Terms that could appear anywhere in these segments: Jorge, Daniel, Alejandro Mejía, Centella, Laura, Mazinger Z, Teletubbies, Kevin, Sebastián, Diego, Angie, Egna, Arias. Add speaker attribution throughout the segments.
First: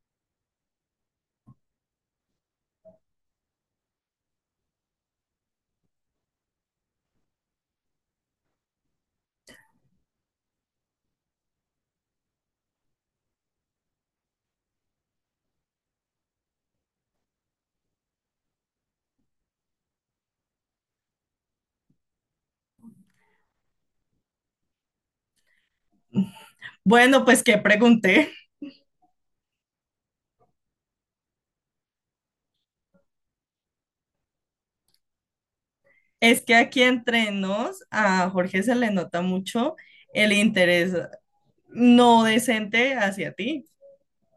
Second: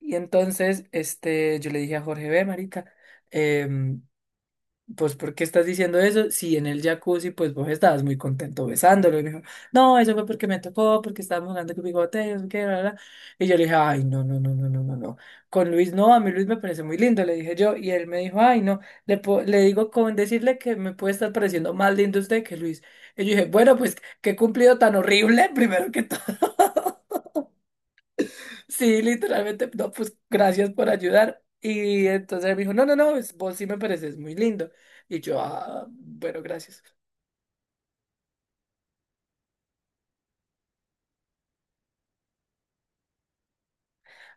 Speaker 1: Y entonces, yo le dije a Jorge, ve, marica, em, pues, ¿por qué estás diciendo eso? Si en el jacuzzi, pues, vos estabas muy contento besándolo. Y me dijo, no, eso fue porque me tocó, porque estábamos jugando con bigote, no sé qué, bla, bla". Y yo le dije, ay, no, no, no, no, no, no, no. Con Luis, no, a mí Luis me parece muy lindo, le dije yo. Y él me dijo, ay, no, le digo con decirle que me puede estar pareciendo más lindo usted que Luis. Y yo dije, bueno, pues, qué cumplido tan horrible, primero que todo.
Speaker 2: Bueno, pues que pregunté.
Speaker 1: Sí, literalmente, no, pues gracias por ayudar. Y entonces él me dijo, no, no, no, pues, vos sí me pareces muy lindo. Y yo, ah,
Speaker 2: Es
Speaker 1: bueno,
Speaker 2: que aquí
Speaker 1: gracias.
Speaker 2: entre nos a Jorge se le nota mucho el interés no decente hacia ti.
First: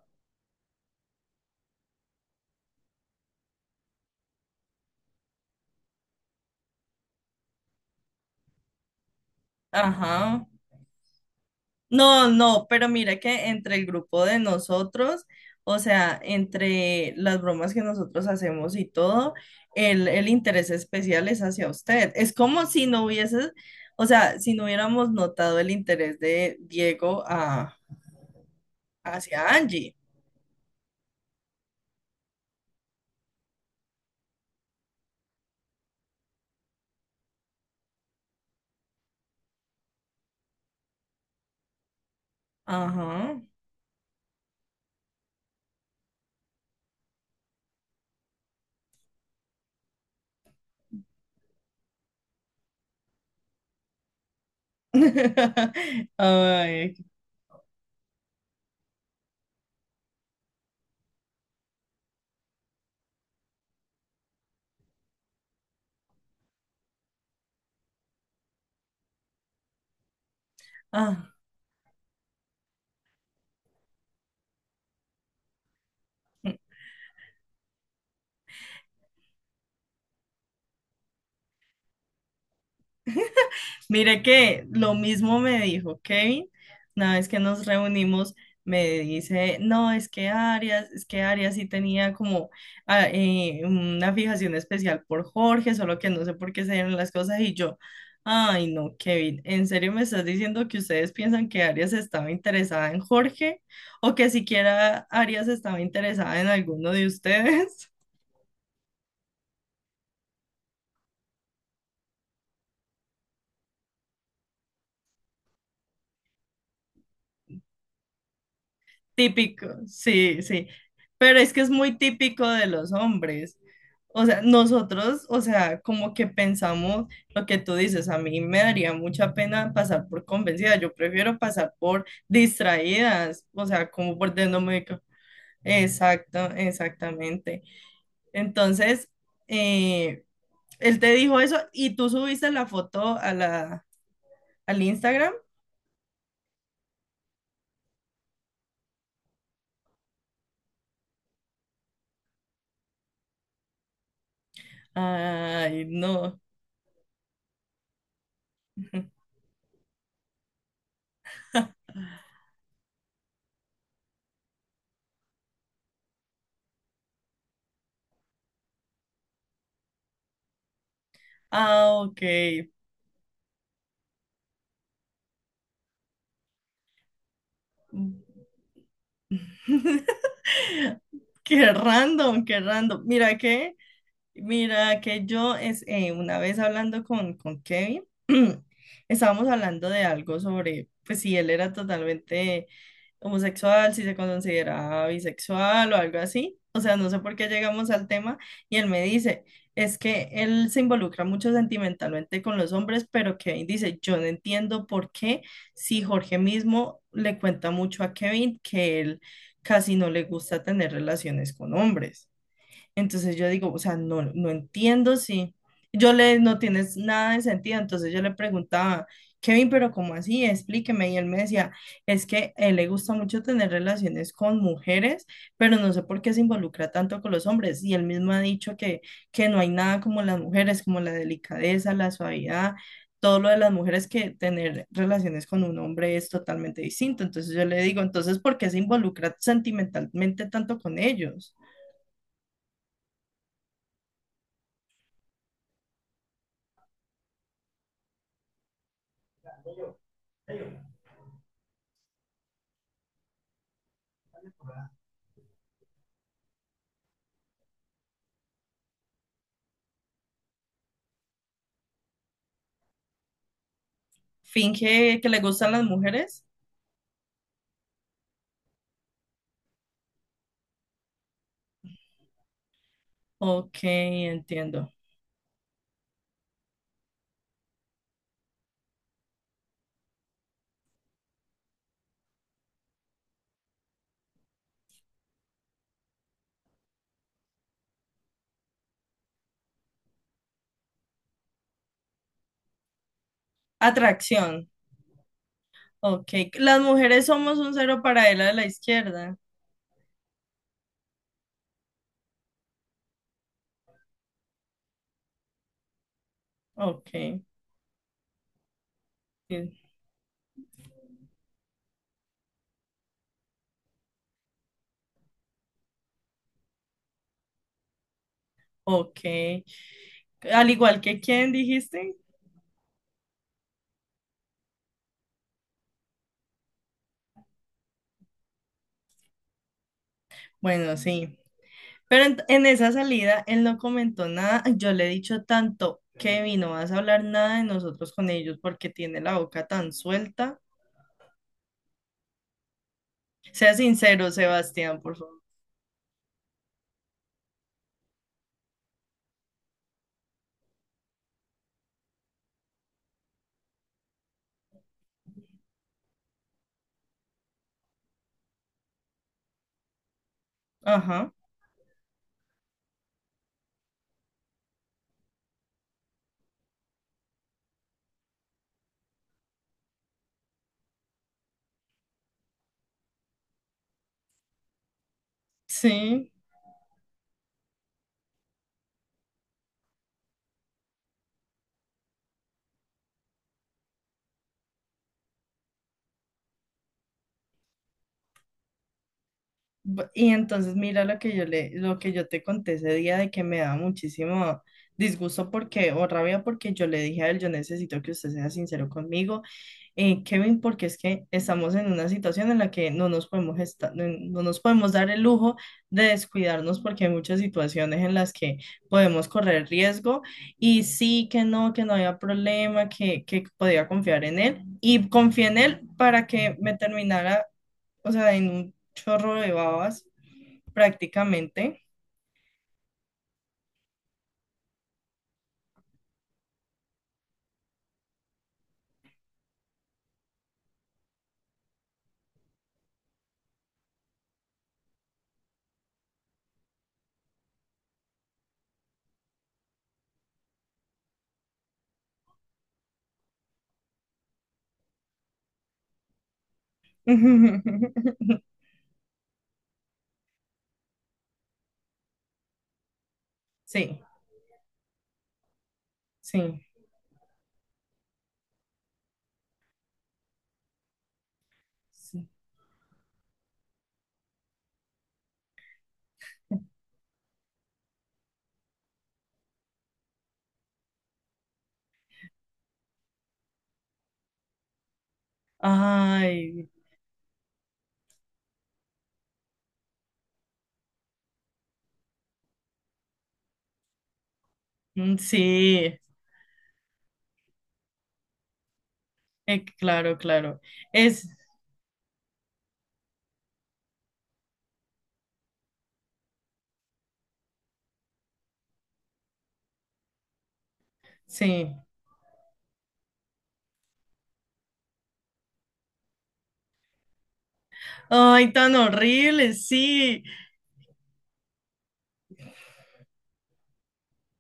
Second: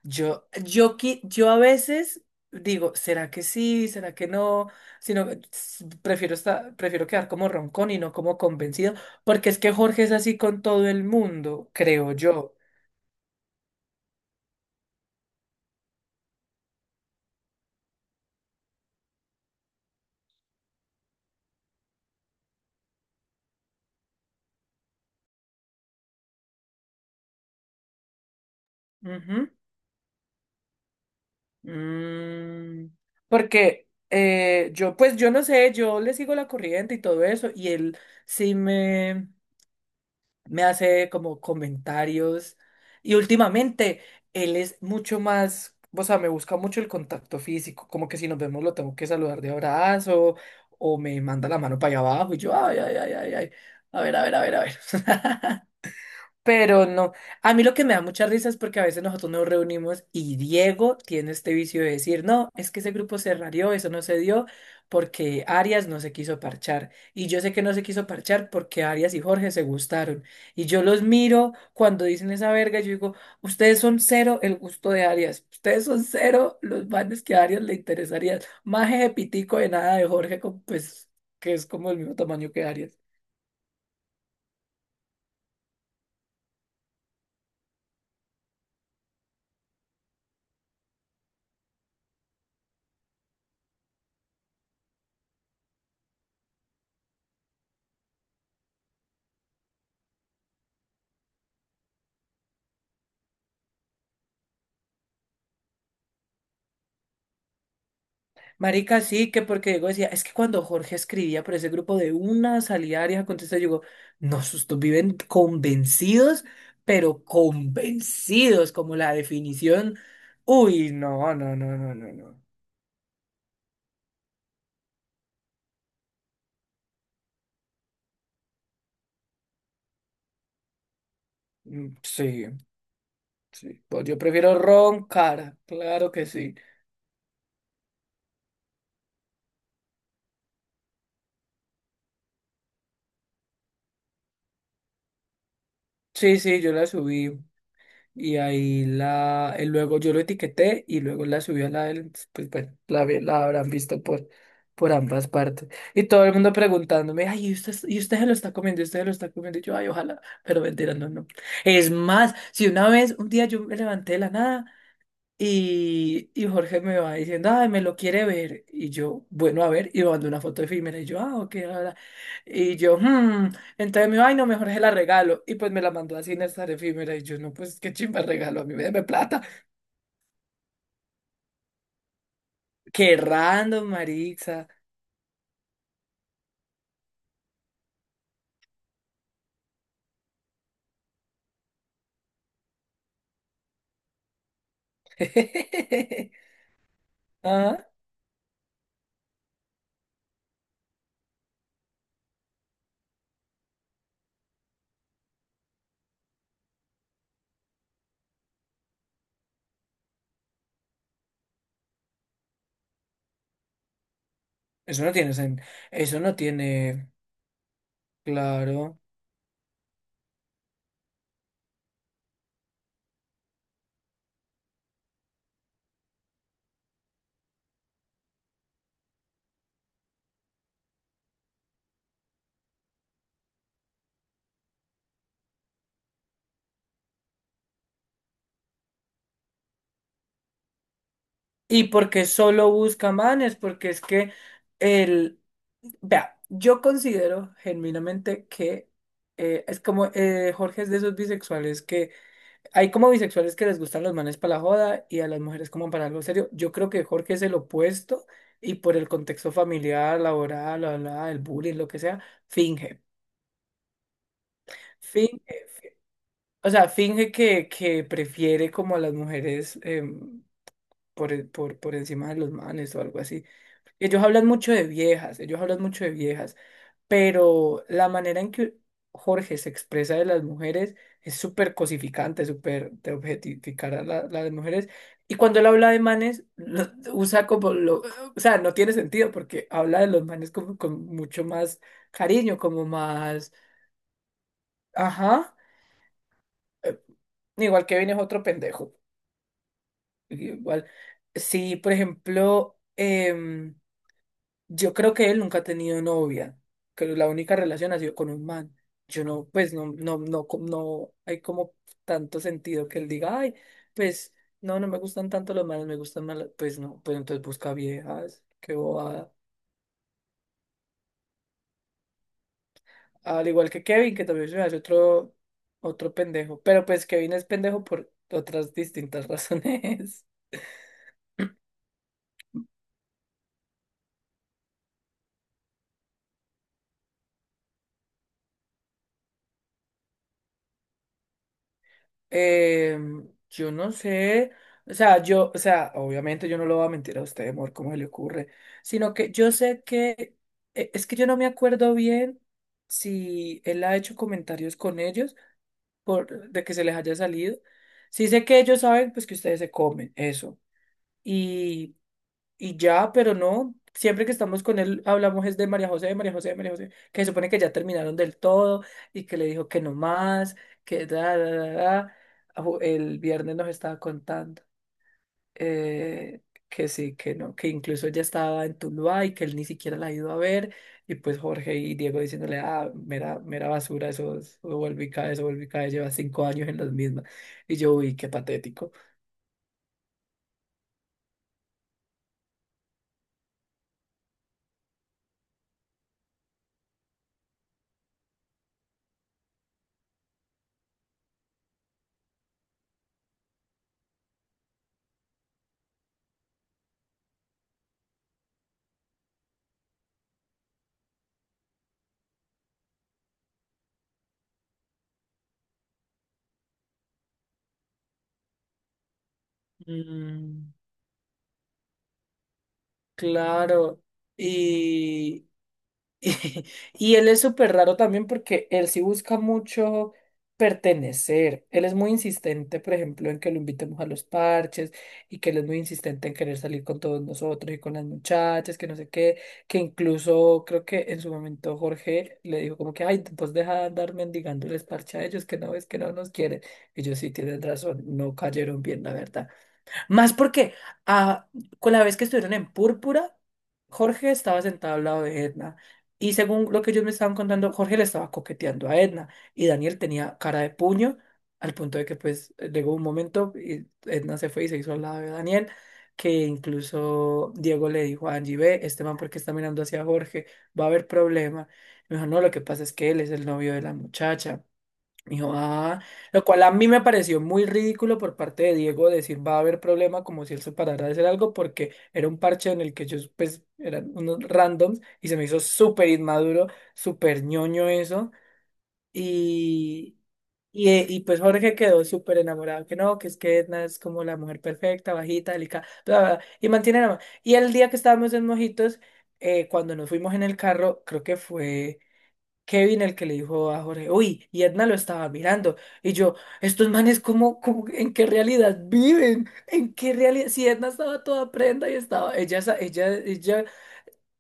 Speaker 1: Yo a veces digo, ¿será que sí? ¿Será que no? Sino que prefiero quedar como roncón y no como convencido, porque es que Jorge es así
Speaker 2: Ajá.
Speaker 1: con todo el mundo, creo
Speaker 2: No,
Speaker 1: yo.
Speaker 2: no, pero mira que entre el grupo de nosotros, o sea, entre las bromas que nosotros hacemos y todo, el interés especial es hacia usted. Es como si no hubieses, o sea, si no hubiéramos notado el interés de Diego a, hacia
Speaker 1: Ujú.
Speaker 2: Angie.
Speaker 1: Mm, Porque yo, pues yo no sé, yo le sigo la corriente y todo eso, y él sí me hace como comentarios y
Speaker 2: Ajá.
Speaker 1: últimamente él es mucho más, o sea, me busca mucho el contacto físico, como que si nos vemos lo tengo que saludar de abrazo o me manda la mano para allá abajo y yo, ay, ay, ay, ay, ay, a ver, a ver, a ver, a ver. Pero
Speaker 2: Ay,
Speaker 1: no, a mí lo que me da mucha risa es porque a veces nosotros nos reunimos y Diego tiene este vicio de decir, no, es que ese grupo se rarió, eso no se dio porque Arias no se quiso parchar. Y yo sé que no se quiso parchar porque Arias y Jorge se gustaron. Y yo los
Speaker 2: ah.
Speaker 1: miro cuando dicen esa verga, y yo digo, ustedes son cero el gusto de Arias, ustedes son cero los manes que a Arias le interesaría. Más de pitico de nada de Jorge, pues que es como el mismo tamaño que Arias.
Speaker 2: Mire que lo mismo me dijo Kevin, una vez que nos reunimos, me dice, no, es que Arias sí tenía como una fijación especial por Jorge, solo que no sé por qué se dieron las cosas y yo, ay no, Kevin, ¿en serio me estás diciendo que ustedes piensan que Arias estaba interesada en Jorge o que siquiera Arias estaba interesada en alguno de ustedes?
Speaker 1: Marica, sí, que porque Diego decía, es que cuando Jorge escribía por ese grupo de una salida Arias contesta, yo digo, no, estos viven convencidos, pero convencidos, como la
Speaker 2: Típico,
Speaker 1: definición.
Speaker 2: sí, sí.
Speaker 1: Uy, no,
Speaker 2: Pero es
Speaker 1: no,
Speaker 2: que es
Speaker 1: no, no,
Speaker 2: muy
Speaker 1: no, no.
Speaker 2: típico de los hombres. O sea, nosotros, o sea, como que pensamos lo que tú dices, a mí me daría mucha pena pasar por convencida, yo prefiero pasar
Speaker 1: Mm,
Speaker 2: por
Speaker 1: sí,
Speaker 2: distraídas, o
Speaker 1: sí.
Speaker 2: sea,
Speaker 1: Pues
Speaker 2: como
Speaker 1: yo
Speaker 2: por
Speaker 1: prefiero
Speaker 2: no me.
Speaker 1: roncar, claro que
Speaker 2: Exacto,
Speaker 1: sí.
Speaker 2: exactamente. Entonces, eh, él te dijo eso y tú subiste la foto a la, al Instagram.
Speaker 1: Sí, sí, yo la subí. Y ahí la, él luego yo lo etiqueté y luego la subí a la del, pues bueno, la habrán visto por ambas partes.
Speaker 2: Ay,
Speaker 1: Y todo el
Speaker 2: no.
Speaker 1: mundo preguntándome, ay, y usted se lo está comiendo? ¿Y usted se lo está comiendo? Y yo, ay, ojalá, pero mentira, no, no. Es más, si una vez, un día yo me levanté de la nada. Y Jorge me va diciendo, ay, me lo quiere ver. Y yo, bueno, a ver, y me mandó una foto efímera. Y yo, ah, ok, bla, bla".
Speaker 2: Ah, ok.
Speaker 1: Y yo, hmm. Entonces me dijo, ay, no, mejor se la regalo. Y pues me la mandó así en esta efímera. Y yo, no, pues qué chimba el regalo, a mí me plata.
Speaker 2: Qué random, qué random.
Speaker 1: Qué
Speaker 2: Mira que
Speaker 1: random, Marixa.
Speaker 2: mira, que yo es, una vez hablando con Kevin, estábamos hablando de algo sobre, pues si él era totalmente homosexual, si se consideraba bisexual o algo así. O sea, no sé por qué
Speaker 1: Ah,
Speaker 2: llegamos al tema y él me dice, es que él se involucra mucho sentimentalmente con los hombres, pero Kevin dice, yo no entiendo por qué si Jorge mismo le cuenta mucho a Kevin que él casi no le gusta tener relaciones con hombres. Entonces yo digo, o sea, no, no
Speaker 1: eso no
Speaker 2: entiendo
Speaker 1: tiene
Speaker 2: si
Speaker 1: sen-
Speaker 2: yo
Speaker 1: Eso no
Speaker 2: le, no tienes
Speaker 1: tiene.
Speaker 2: nada de sentido. Entonces yo le
Speaker 1: Claro.
Speaker 2: preguntaba, Kevin, pero ¿cómo así? Explíqueme. Y él me decía, es que a él le gusta mucho tener relaciones con mujeres, pero no sé por qué se involucra tanto con los hombres. Y él mismo ha dicho que no hay nada como las mujeres, como la delicadeza, la suavidad. Todo lo de las mujeres que tener relaciones con un hombre es totalmente distinto. Entonces yo le digo, entonces, ¿por qué se involucra sentimentalmente tanto con ellos?
Speaker 1: Y porque solo busca manes, porque es que el... Vea, yo considero genuinamente que es como Jorge es de esos bisexuales que hay como bisexuales que les gustan los manes para la joda y a las mujeres como para algo serio. Yo creo que Jorge es el opuesto y por el contexto familiar, laboral, bla, bla, el bullying, lo que sea, finge.
Speaker 2: Finge que le
Speaker 1: Finge,
Speaker 2: gustan las mujeres.
Speaker 1: o sea, finge que prefiere como a las mujeres. Por encima de los manes o algo así.
Speaker 2: Ok,
Speaker 1: Ellos hablan mucho de
Speaker 2: entiendo.
Speaker 1: viejas, ellos hablan mucho de viejas, pero la manera en que Jorge se expresa de las mujeres es súper cosificante, súper de objetificar a la- las mujeres. Y cuando él habla de manes, usa como lo... O sea, no tiene sentido porque habla de los manes como con mucho más cariño, como más...
Speaker 2: Atracción.
Speaker 1: Ajá.
Speaker 2: Ok. Las
Speaker 1: eh,
Speaker 2: mujeres somos un
Speaker 1: Igual que
Speaker 2: cero
Speaker 1: viene
Speaker 2: para él
Speaker 1: otro
Speaker 2: a la
Speaker 1: pendejo.
Speaker 2: izquierda.
Speaker 1: Igual. Sí, por ejemplo... Yo creo que él nunca ha tenido novia, que
Speaker 2: Ok.
Speaker 1: la única relación ha sido con un man. Yo no,
Speaker 2: Sí,
Speaker 1: pues no, no, no, no hay como tanto sentido que él diga, ay, pues no, no me gustan tanto los manes, me gustan más, las-". Pues no, pues entonces busca viejas, qué
Speaker 2: ok.
Speaker 1: bobada.
Speaker 2: Al igual que quién dijiste.
Speaker 1: Al igual que Kevin, que también se me hace otro, otro pendejo, pero pues Kevin es pendejo por otras distintas razones.
Speaker 2: Bueno, sí. Pero en esa salida él no comentó nada. Yo le he dicho tanto, Kevin, no vas a hablar nada de nosotros con ellos porque tiene la boca tan suelta.
Speaker 1: Eh, yo
Speaker 2: Sea
Speaker 1: no
Speaker 2: sincero,
Speaker 1: sé, o
Speaker 2: Sebastián, por
Speaker 1: sea,
Speaker 2: favor.
Speaker 1: yo, o sea, obviamente yo no lo voy a mentir a usted, amor, cómo se le ocurre, sino que yo sé que, es que yo no me acuerdo bien si él ha hecho comentarios con ellos por, de que se les haya salido. Sí sé que ellos saben, pues, que ustedes se comen, eso
Speaker 2: Ajá.
Speaker 1: y ya, pero no, siempre que estamos con él hablamos es de María José, de María José, de María José, que se supone que ya terminaron del todo y que le dijo que no más, que da, da, da, da. El viernes nos estaba contando
Speaker 2: Sí.
Speaker 1: eh, que sí, que no, que incluso ella estaba en Tuluá y que él ni siquiera la ha ido a ver. Y pues Jorge y Diego diciéndole, ah, mera, mera basura, eso, es- eso vuelve y cae, eso vuelve y cae, lleva 5 años en las mismas. Y yo, uy, qué patético.
Speaker 2: B- Y entonces mira lo que yo le, lo que yo te conté ese día de que me da muchísimo disgusto porque, o rabia porque yo le dije a él, yo necesito que usted sea sincero conmigo, Kevin, porque es que estamos en una situación en la que no nos podemos esta- no nos podemos dar el lujo de descuidarnos porque hay muchas situaciones en las que podemos correr riesgo y sí que no había problema, que podía confiar en él y confié en él para que me terminara, o sea, en un chorro de babas,
Speaker 1: Mm,
Speaker 2: prácticamente.
Speaker 1: claro. Y, Y él es súper raro también porque él sí busca mucho pertenecer. Él es muy insistente, por ejemplo, en que lo invitemos a los parches y que él es muy insistente en querer salir con todos nosotros y con las muchachas, que no sé qué, que incluso creo que en su momento Jorge le dijo como que, ay, pues deja de andar mendigándoles parche a ellos, que no ves que no nos quieren. Y yo sí, tienen razón, no cayeron bien, la verdad. Más porque ah, con la vez que estuvieron en Púrpura,
Speaker 2: Sí,
Speaker 1: Jorge estaba sentado al lado de Edna. Y
Speaker 2: sí,
Speaker 1: según lo que ellos me estaban contando, Jorge le estaba coqueteando a Edna. Y Daniel tenía cara de puño, al punto de que
Speaker 2: sí.
Speaker 1: pues llegó un momento y Edna se fue y se hizo al lado de Daniel, que incluso Diego le dijo a Angie, ve, este man, ¿por qué está mirando hacia Jorge? Va a haber problema. Y me dijo, no, lo que pasa es que él es el novio de la muchacha. Dijo, ah, lo cual
Speaker 2: Ay,
Speaker 1: a mí me pareció muy ridículo por parte de Diego decir va a haber problema como si él se parara de hacer algo porque era un parche en el que ellos pues eran unos randoms
Speaker 2: mm,
Speaker 1: y se me hizo
Speaker 2: sí,
Speaker 1: súper inmaduro, súper ñoño eso
Speaker 2: claro,
Speaker 1: y,
Speaker 2: claro.
Speaker 1: y
Speaker 2: Es,
Speaker 1: pues Jorge quedó súper enamorado que no, que es que Edna es como la mujer perfecta, bajita, delicada, bla, bla, bla, y mantiene la. Y el día que estábamos en Mojitos, cuando nos fuimos en el carro, creo que
Speaker 2: sí.
Speaker 1: fue... Kevin el que le dijo a Jorge, uy, y Edna lo estaba mirando. Y yo, estos manes, ¿cómo, cómo- en qué
Speaker 2: Ay, tan
Speaker 1: realidad viven?
Speaker 2: horrible,
Speaker 1: ¿En qué
Speaker 2: sí.
Speaker 1: realidad? Si Edna estaba toda prenda y estaba, ella,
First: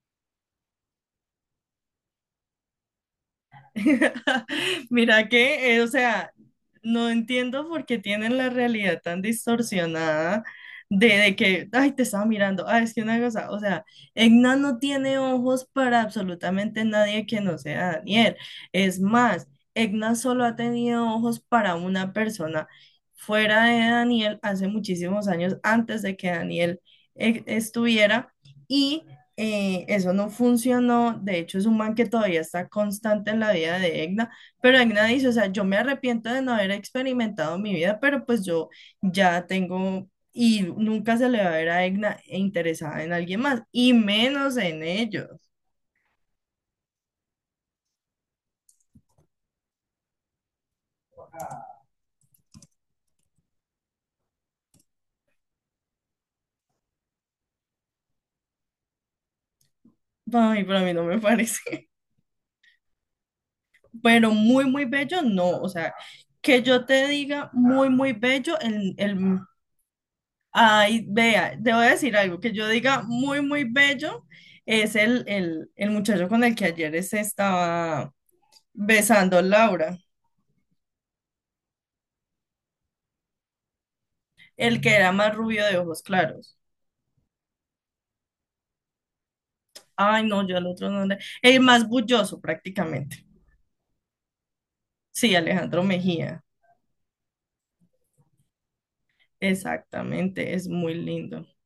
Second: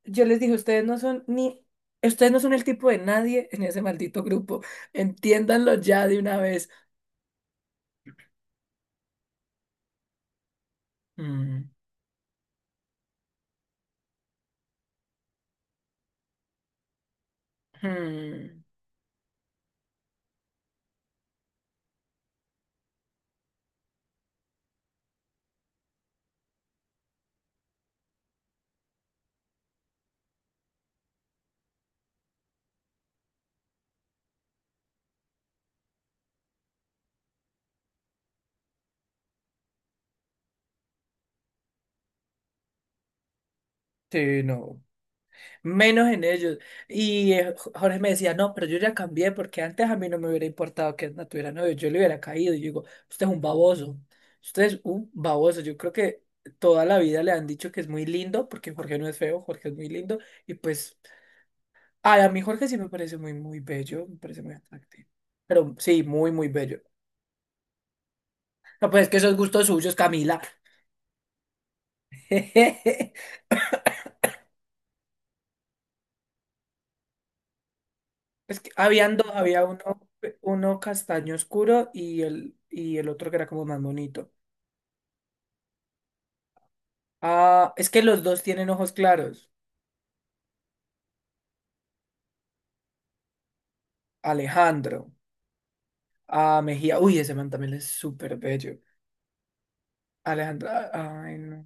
Speaker 1: yo les dije, ustedes no son ni, ustedes no son el tipo de nadie en ese maldito grupo.
Speaker 2: Mira
Speaker 1: Entiéndanlo
Speaker 2: que, o
Speaker 1: ya de
Speaker 2: sea,
Speaker 1: una vez.
Speaker 2: no entiendo por qué tienen la realidad tan distorsionada de
Speaker 1: Mm,
Speaker 2: que, ay, te estaba mirando, ay, es que una cosa, o sea, Egna no tiene ojos para absolutamente nadie que no sea Daniel.
Speaker 1: mm,
Speaker 2: Es más, Egna solo ha tenido ojos para una persona fuera de Daniel hace muchísimos años antes de que Daniel estuviera. Y eso no funcionó, de hecho es un man que todavía está constante en la vida de Egna, pero Egna dice, o sea, yo me arrepiento de no haber experimentado mi vida, pero pues yo ya tengo y nunca se le va a ver a Egna interesada en alguien más, y
Speaker 1: sí,
Speaker 2: menos en
Speaker 1: no.
Speaker 2: ellos.
Speaker 1: Menos en ellos. Y Jorge me decía, no, pero yo ya cambié porque antes a mí no me hubiera importado que Edna tuviera novio, yo le hubiera caído. Y yo digo, usted es un baboso, usted es un baboso. Yo creo que toda la vida le han dicho que es muy lindo porque Jorge no es feo, Jorge es muy lindo. Y
Speaker 2: Ay, para mí
Speaker 1: pues,
Speaker 2: no me parece,
Speaker 1: ay, a mí Jorge sí me parece muy, muy bello, me
Speaker 2: pero
Speaker 1: parece muy
Speaker 2: muy, muy
Speaker 1: atractivo.
Speaker 2: bello, no, o
Speaker 1: Pero
Speaker 2: sea,
Speaker 1: sí, muy, muy
Speaker 2: que
Speaker 1: bello.
Speaker 2: yo te diga muy, muy bello,
Speaker 1: No,
Speaker 2: el,
Speaker 1: pues es
Speaker 2: el
Speaker 1: que esos gustos suyos, Camila.
Speaker 2: Ay, vea, te voy a decir algo que yo diga muy, muy bello. Es el muchacho con el que ayer se estaba
Speaker 1: Es que habían dos,
Speaker 2: besando
Speaker 1: había uno,
Speaker 2: Laura,
Speaker 1: uno castaño oscuro y el otro que era como más bonito.
Speaker 2: el que era más rubio de ojos claros.
Speaker 1: Ah, es que los dos tienen ojos claros.
Speaker 2: Ay, no, yo al otro no le... El más bulloso prácticamente.
Speaker 1: Alejandro.
Speaker 2: Sí, Alejandro Mejía.
Speaker 1: Ah, Mejía. Uy, ese man también es súper bello.
Speaker 2: Exactamente, es
Speaker 1: Alejandro.
Speaker 2: muy
Speaker 1: Ay,
Speaker 2: lindo.
Speaker 1: no.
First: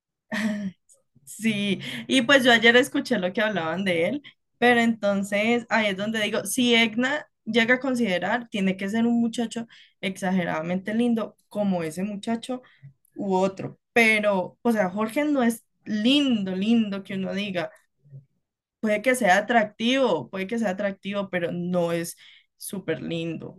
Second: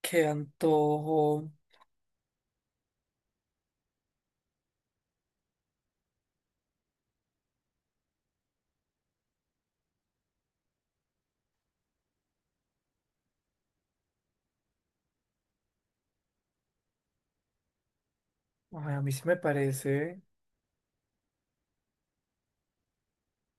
Speaker 1: Qué antojo.
Speaker 2: Sí, y pues yo ayer escuché lo que hablaban de él, pero entonces ahí es donde digo, si Egna llega a considerar, tiene que ser un muchacho exageradamente lindo como ese muchacho u otro, pero, o sea, Jorge no es lindo, lindo que uno diga,
Speaker 1: Ay, a
Speaker 2: puede
Speaker 1: mí
Speaker 2: que
Speaker 1: sí me
Speaker 2: sea
Speaker 1: parece.
Speaker 2: atractivo, puede que sea atractivo, pero no es súper lindo.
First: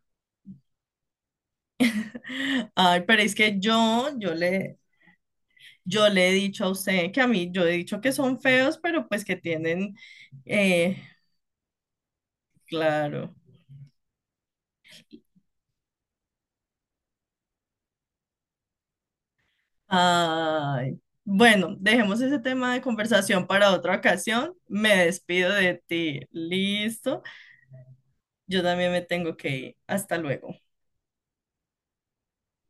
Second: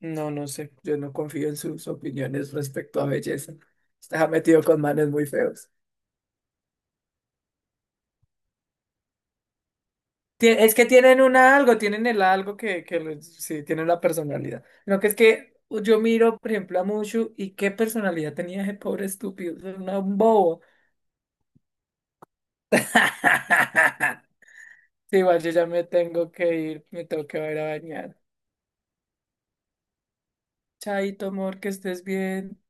Speaker 1: No, no sé. Yo no confío en sus opiniones respecto
Speaker 2: Ay,
Speaker 1: a
Speaker 2: pero es
Speaker 1: belleza.
Speaker 2: que yo,
Speaker 1: Está metido con manes muy feos.
Speaker 2: yo le he dicho a usted que a mí, yo he dicho que son feos, pero pues que tienen...
Speaker 1: Es que
Speaker 2: eh,
Speaker 1: tienen una algo, tienen el algo que
Speaker 2: Claro.
Speaker 1: les- sí, tienen la personalidad. No, que es que yo miro, por ejemplo, a Mushu y qué personalidad tenía ese pobre estúpido. Era un bobo.
Speaker 2: Ay. Bueno, dejemos ese tema de conversación para otra ocasión. Me
Speaker 1: Sí, igual yo
Speaker 2: despido
Speaker 1: ya
Speaker 2: de
Speaker 1: me
Speaker 2: ti.
Speaker 1: tengo que ir, me
Speaker 2: Listo.
Speaker 1: tengo que ir a bañar.
Speaker 2: Yo también me tengo que ir. Hasta luego.
Speaker 1: Chaito, amor, que estés bien.